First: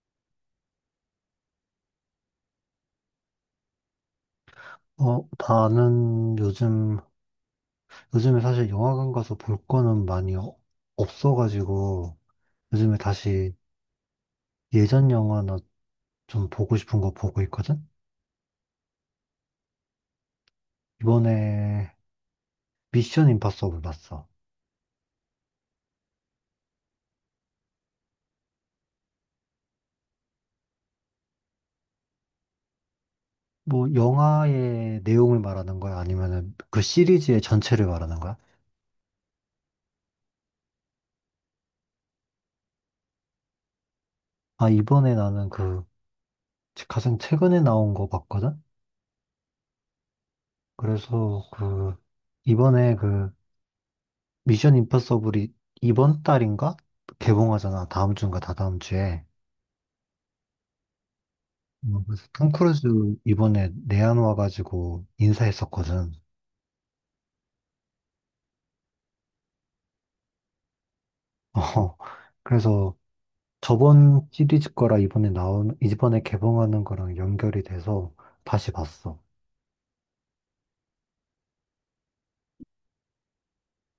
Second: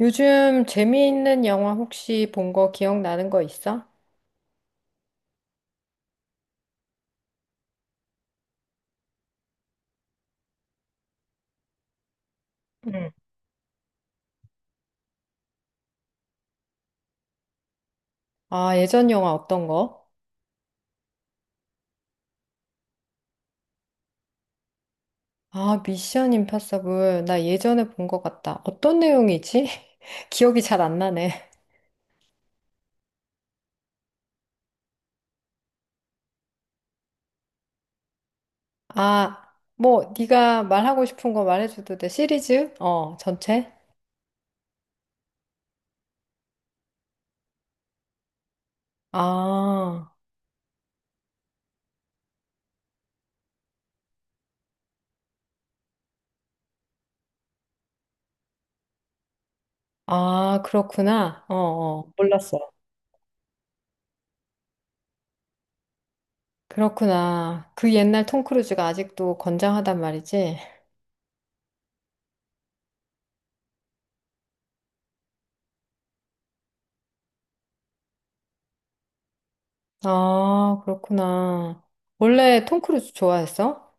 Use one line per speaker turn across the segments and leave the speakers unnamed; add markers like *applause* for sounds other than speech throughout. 요즘 재미있는 영화 혹시 본 거 기억나는 거 있어?
나는 요즘에 사실 영화관 가서 볼 거는 많이 없어가지고, 요즘에
응.
다시 예전 영화나 좀 보고 싶은 거 보고 있거든?
아, 예전 영화 어떤 거?
이번에 미션 임파서블 봤어.
아, 미션 임파서블. 나 예전에 본 것 같다. 어떤 내용이지? *laughs* 기억이 잘 안 나네.
뭐, 영화의 내용을 말하는 거야? 아니면은 그 시리즈의 전체를 말하는 거야?
아, 뭐 네가 말하고 싶은 거 말해줘도 돼. 시리즈? 어, 전체?
아, 이번에 나는 그 가장 최근에 나온 거 봤거든?
아,
그래서 그, 이번에 그 미션 임파서블이 이번 달인가? 개봉하잖아. 다음 주인가 다다음 주에.
아, 그렇구나. 어,
뭐,
어,
그래서 톰
몰랐어.
크루즈 이번에 내한 와가지고 인사했었거든.
그렇구나. 그 옛날 톰 크루즈가 아직도 건장하단 말이지?
*laughs* 어, 그래서 저번 시리즈 거랑 이번에 나온, 이번에 개봉하는 거랑 연결이 돼서 다시 봤어.
아, 그렇구나. 원래 톰 크루즈 좋아했어?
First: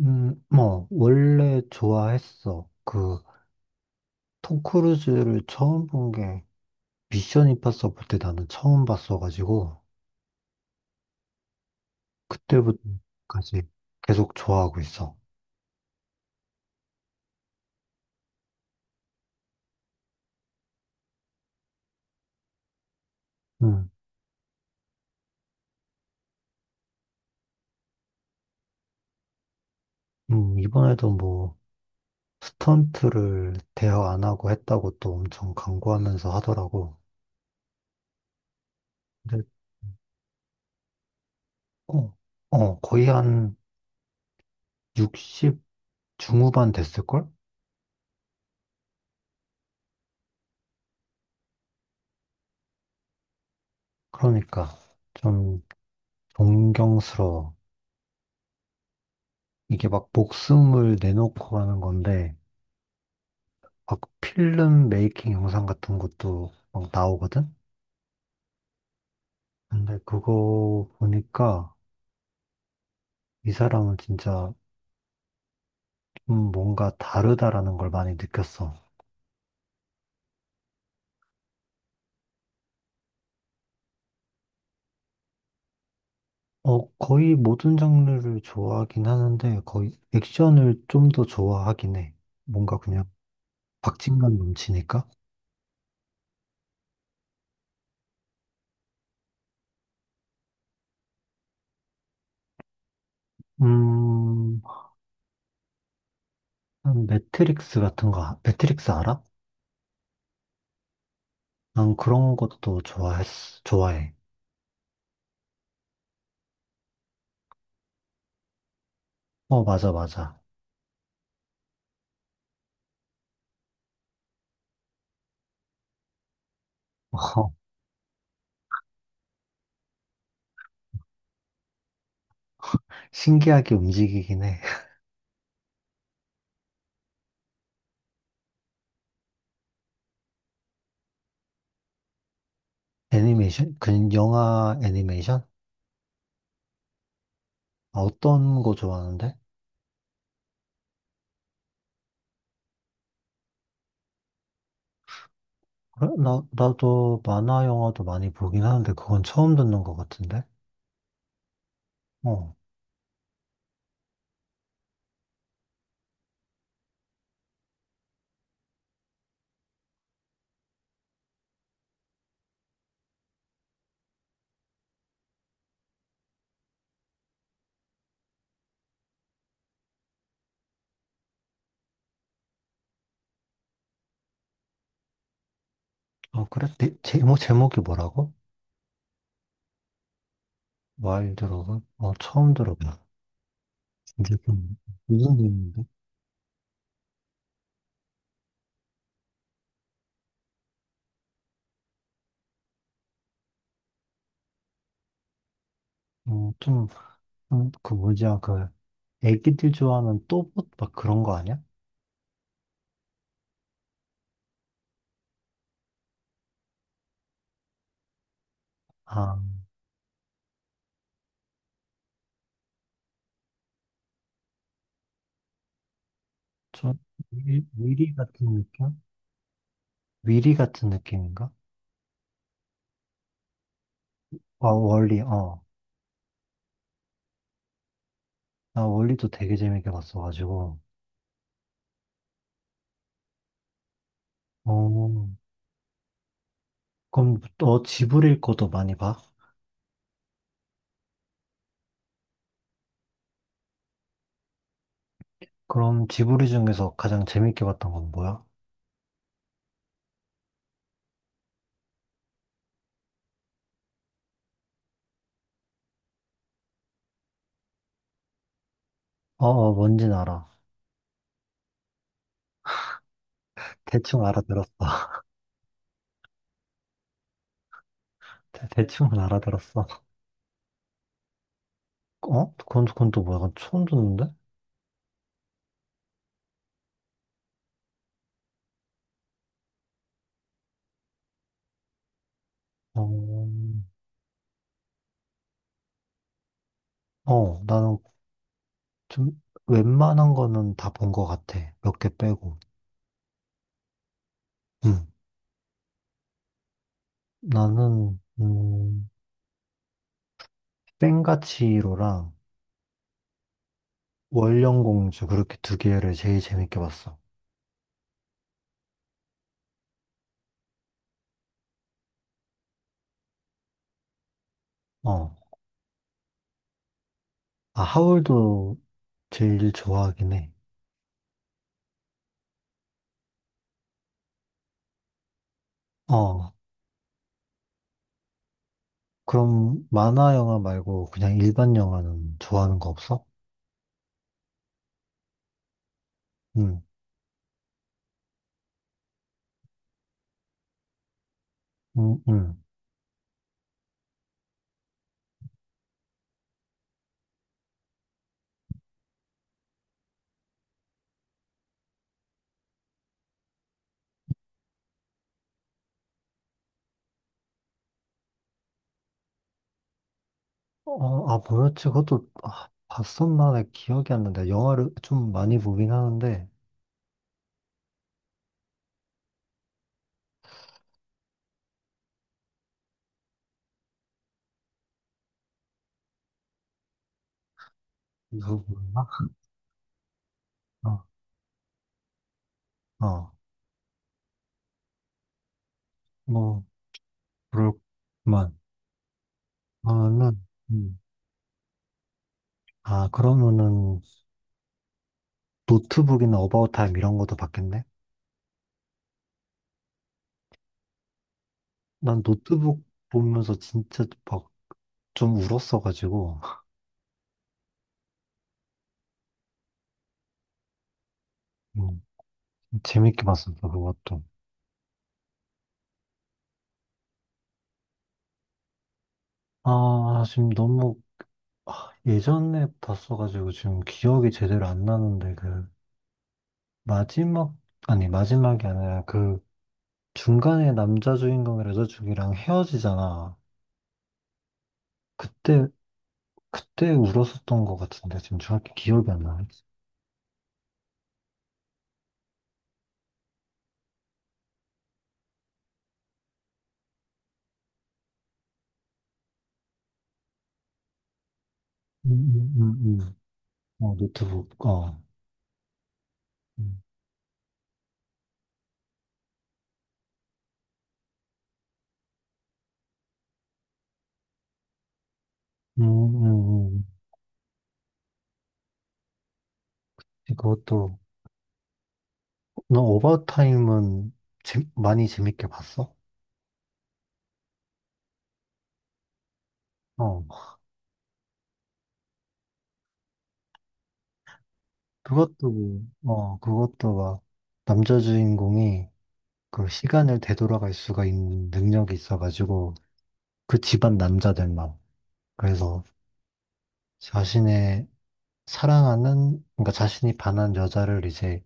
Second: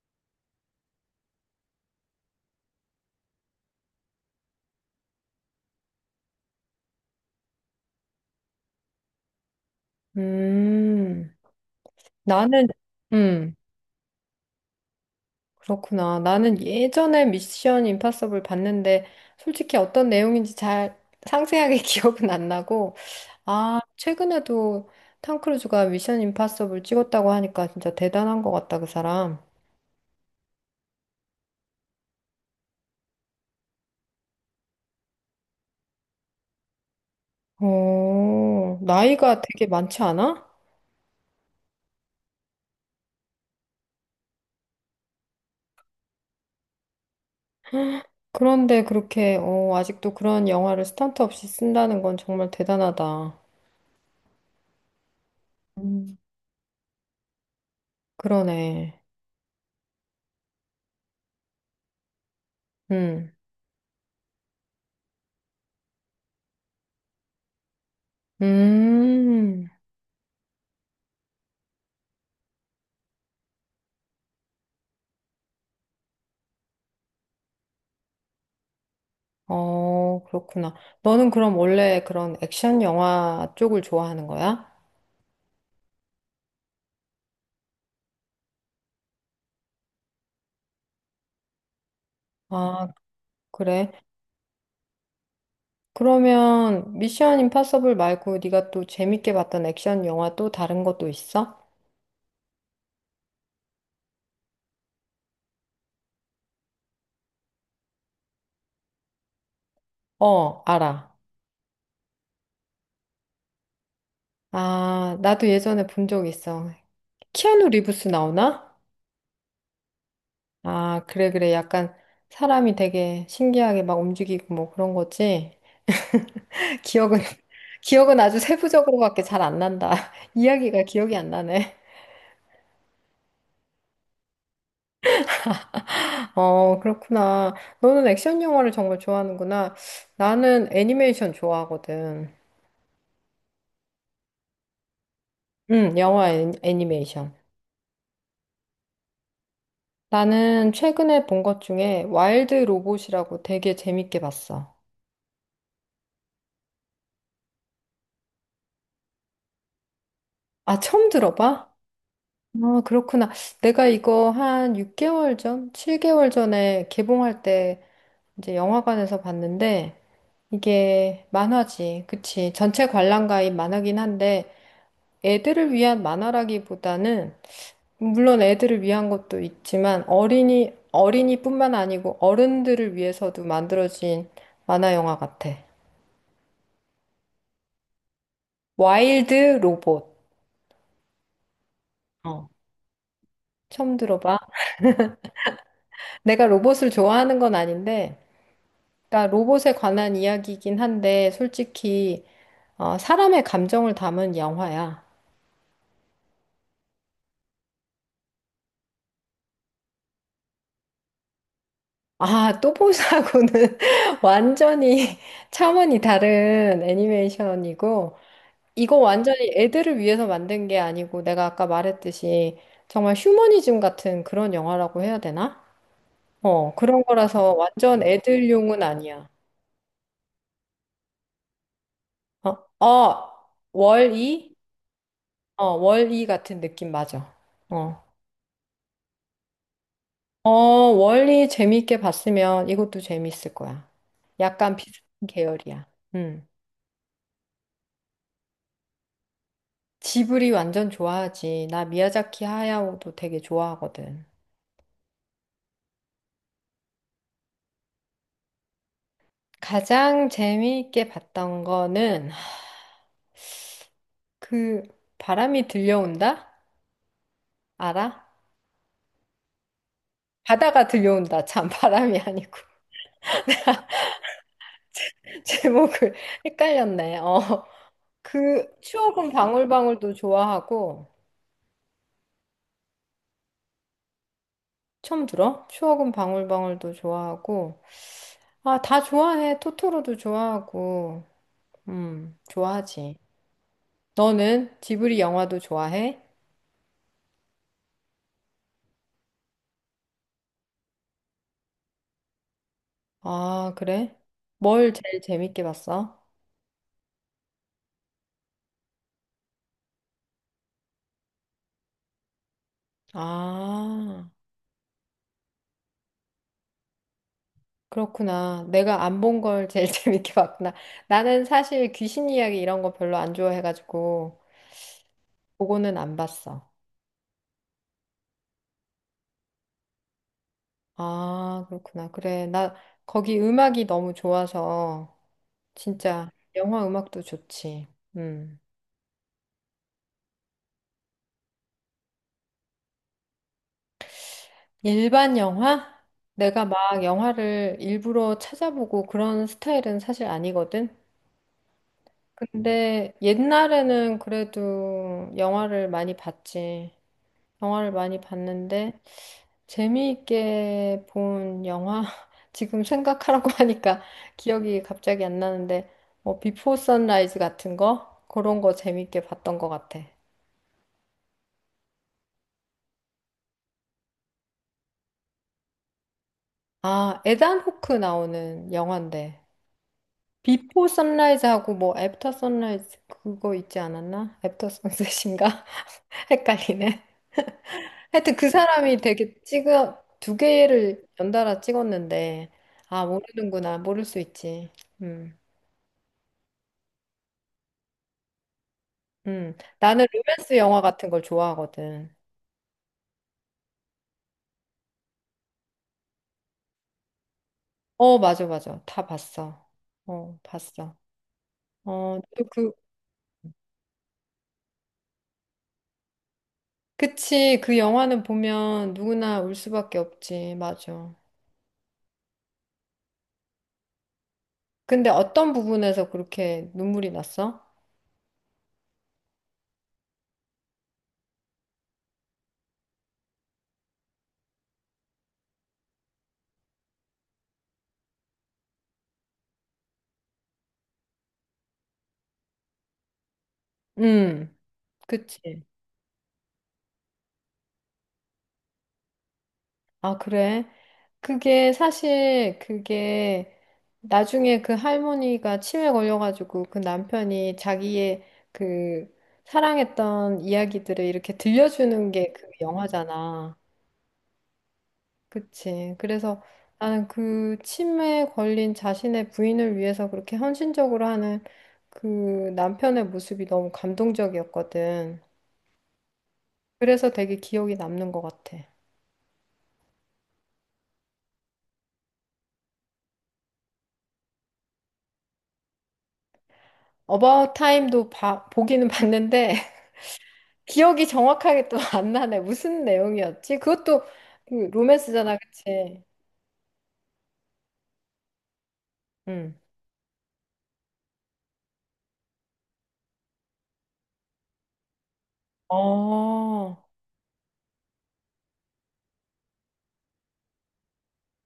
뭐, 원래 좋아했어. 그, 톰 크루즈를 처음 본 게 미션 임파서블 때 나는 처음 봤어가지고,
음, 나는, 음,
그때부터까지 계속 좋아하고 있어.
그렇구나. 나는 예전에 미션 임파서블 봤는데, 솔직히 어떤 내용인지 잘 상세하게 *laughs* 기억은 안 나고, 아,
음,
최근에도 탐 크루즈가 미션 임파서블 찍었다고 하니까 진짜 대단한 것 같다, 그 사람.
이번에도 뭐, 스턴트를 대여 안 하고 했다고 또 엄청 강구하면서 하더라고.
오 나이가
근데
되게 많지 않아?
어, 거의 한 60 중후반 됐을걸?
그런데 그렇게, 어, 아직도 그런 영화를 스턴트 없이 쓴다는 건 정말 대단하다.
그러니까 좀
음.
존경스러워.
그러네.
이게 막 목숨을 내놓고 하는 건데,
음,
막 필름 메이킹 영상 같은 것도 막 나오거든?
음.
근데 그거 보니까 이 사람은 진짜 좀 뭔가 다르다라는 걸 많이 느꼈어.
어, 그렇구나. 너는 그럼 원래 그런 액션 영화 쪽을 좋아하는 거야?
거의 모든 장르를 좋아하긴 하는데, 거의 액션을 좀 더 좋아하긴 해. 뭔가
아,
그냥
그래.
박진감 넘치니까.
그러면 미션 임파서블 말고 네가 또 재밌게 봤던 액션 영화 또 다른 것도 있어?
음, 한 매트릭스 같은 거, 매트릭스 알아?
어, 알아.
난 그런 것도 좋아해.
아, 나도 예전에 본 적 있어. 키아누 리브스 나오나?
어, 맞아, 맞아.
아, 그래, 그래. 약간 사람이 되게 신기하게 막 움직이고 뭐 그런 거지. *laughs*
어,
기억은,
*laughs*
*laughs* 기억은 아주 세부적으로밖에 잘 안 난다. *laughs* 이야기가 기억이 안 나네.
신기하게 움직이긴 해. *laughs*
어, 그렇구나. 너는 액션 영화를 정말 좋아하는구나. 나는 애니메이션 좋아하거든.
애니메이션? 그 영화 애니메이션?
응, 영화 애니메이션.
아, 어떤 거 좋아하는데?
나는 최근에 본 것 중에 와일드 로봇이라고 되게 재밌게 봤어.
그래? 나도 만화 영화도 많이 보긴 하는데, 그건 처음 듣는 것 같은데?
아, 처음 들어봐?
어.
아, 그렇구나. 내가 이거 한 6개월 전, 7개월 전에 개봉할 때 이제 영화관에서 봤는데 이게 만화지. 그치. 전체 관람가인 만화긴 한데 애들을 위한 만화라기보다는 물론 애들을 위한 것도 있지만 어린이뿐만 아니고 어른들을 위해서도 만들어진 만화 영화 같아.
어, 그래? 네, 제목이 뭐라고?
와일드 로봇. 어.
처음 들어봐.
처음
근데
들어봐.
좀, 무슨 의미인데?
내가 로봇을 좋아하는 건 아닌데, 그러니까 로봇에 관한 이야기이긴 한데, 솔직히, 어, 사람의 감정을 담은 영화야.
좀, 그 뭐지야, 그, 애기들 좋아하는 또봇 막 그런 거 아니야?
아, 또보사하고는 *laughs* 완전히 *laughs* 차원이 다른 애니메이션이고, 이거
아,
완전히 애들을 위해서 만든 게 아니고 내가 아까 말했듯이 정말 휴머니즘 같은 그런 영화라고 해야 되나? 어,
좀,
그런 거라서
위,
완전
위리 같은
애들용은
느낌?
아니야.
위리 같은 느낌인가?
어, 어, 월이?
아, 월리, 어.
어, 월이 같은 느낌 맞아. 어,
나 월리도 되게 재밌게
어,
봤어가지고.
월이 재밌게 봤으면 이것도 재밌을 거야. 약간 비슷한
어,
계열이야. 음.
그럼 너 지브리 것도 많이 봐?
지브리 완전 좋아하지. 나 미야자키 하야오도 되게 좋아하거든.
그럼 지브리 중에서 가장 재밌게 봤던 건 뭐야?
가장 재미있게 봤던 거는 그 바람이 들려온다? 알아?
어, 어, 뭔진 알아.
바다가 들려온다. 참 바람이 아니고
대충 알아들었어. *laughs*
*laughs* 제목을 헷갈렸네. 어.
대-
그
대충은
추억은
알아들었어.
방울방울도 좋아하고
어? 그건 또 뭐야? 약간 처음 듣는데?
처음 들어? 추억은 방울방울도 좋아하고 아, 다 좋아해. 토토로도 좋아하고. 좋아하지.
어,
너는 지브리 영화도 좋아해?
어, 나는 좀 웬만한 거는 다 본 것 같아. 몇 개 빼고.
아, 그래? 뭘
음,
제일 재밌게 봤어?
나는 센가치로랑
아.
월령공주 그렇게 2개를 제일 재밌게 봤어.
그렇구나. 내가 안 본 걸 제일 *laughs* 재밌게 봤구나. 나는 사실 귀신 이야기 이런 거 별로 안 좋아해가지고
어,
그거는 안 봤어.
아, 하울도 제일 좋아하긴 해.
아, 그렇구나. 그래. 나 거기 음악이 너무 좋아서 진짜
어,
영화 음악도 좋지. 음.
그럼 만화 영화 말고 그냥 일반 영화는 좋아하는 거 없어?
일반 영화? 내가
응,
막 영화를 일부러 찾아보고 그런 스타일은 사실 아니거든.
응, 응.
근데 옛날에는 그래도 영화를 많이 봤지. 영화를 많이 봤는데 재미있게 본 영화 *laughs* 지금 생각하라고 하니까 기억이 갑자기 안 나는데 뭐 비포 선라이즈 같은 거 그런 거 재미있게 봤던 것 같아.
어, 아, 뭐였지? 그것도 아, 봤었나에 기억이 안 나는데 영화를 좀 많이 보긴 하는데
아, 에단 호크 나오는 영화인데 비포 선라이즈하고 뭐 애프터 선라이즈 그거 있지 않았나? 애프터 선셋인가? *laughs* 헷갈리네. 하여튼 그
그거
사람이
뭐였나?
되게 찍어 두
어,
개를 연달아 찍었는데 아
어,
모르는구나 모를 수 있지. 음.
뭐 그럴만.
나는
나는
로맨스 영화
음.
같은 걸 좋아하거든.
아, 그러면은 노트북이나 어바웃 타임 이런 것도 봤겠네?
어, 맞아, 맞아. 다 봤어. 어, 봤어. 어,
난
또 그,
노트북 보면서 진짜 막 좀 울었어가지고
그치. 그 영화는 보면 누구나 울 수밖에 없지. 맞아.
음, 재밌게 봤었어 그것도.
근데 어떤 부분에서 그렇게 눈물이 났어?
아, 지금 너무 아, 예전에 봤어가지고 지금 기억이 제대로 안 나는데 그 마지막, 아니, 마지막이 아니라 그 중간에 남자 주인공이 여자 주인공이랑 헤어지잖아.
음, 그치.
그때, 그때 울었었던 것 같은데, 지금 정확히 기억이 안 나.
아, 그래? 그게 사실 그게 나중에 그 할머니가 치매 걸려가지고 그 남편이 자기의 그 사랑했던 이야기들을 이렇게
음,
들려주는 게 그
음, 음,
영화잖아.
어, 노트북, 어.
그치? 그래서
음,
나는 그 치매에 걸린 자신의 부인을 위해서 그렇게 헌신적으로 하는 그 남편의 모습이 너무 감동적이었거든.
음, 음.
그래서 되게 기억이 남는 것 같아.
그것도, 너 오버타임은 많이 재밌게 봤어?
어바웃 타임도 보기는 봤는데
어.
기억이 정확하게 또 *laughs* 안 나네. 무슨 내용이었지? 그것도 그 로맨스잖아,
그것도,
그치?
뭐, 그것도 막, 남자 주인공이
응.
그 시간을 되돌아갈 수가 있는 능력이 있어가지고, 그 집안 남자들만. 그래서,
어,
자신의 사랑하는, 그러니까 자신이 반한 여자를 이제,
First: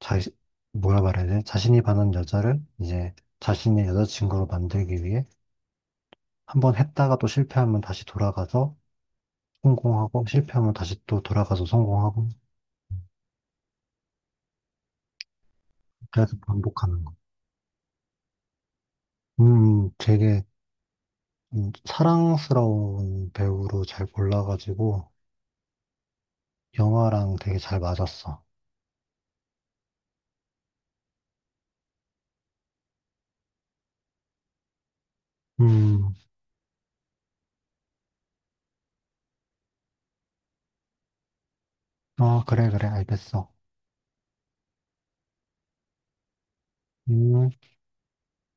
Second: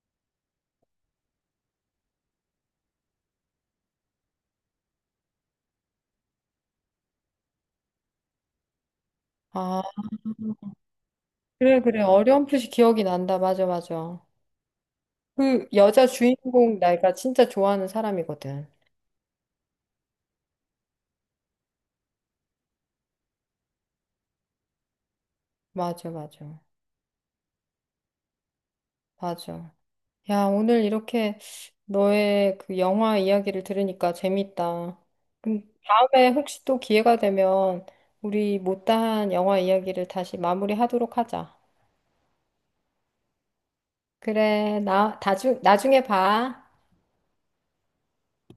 자, 뭐라 말해야 돼? 자신이 반한 여자를 이제 자신의 여자친구로 만들기 위해 한 번 했다가 또 실패하면 다시 돌아가서
아,
성공하고, 실패하면 다시 또 돌아가서
그래, 그래.
성공하고,
어렴풋이 기억이 난다. 맞아, 맞아. 그 여자
그래서
주인공
반복하는
내가
거.
진짜 좋아하는 사람이거든.
되게 사랑스러운 배우로 잘 골라가지고,
맞아, 맞아.
영화랑 되게 잘 맞았어.
맞아. 야, 오늘 이렇게 너의 그 영화 이야기를 들으니까 재밌다. 그럼
음,
다음에 혹시 또 기회가 되면 우리 못다한 영화 이야기를 다시 마무리하도록 하자.
어, 그래, 그래, 알겠어.
그래, 나중에 봐.
음.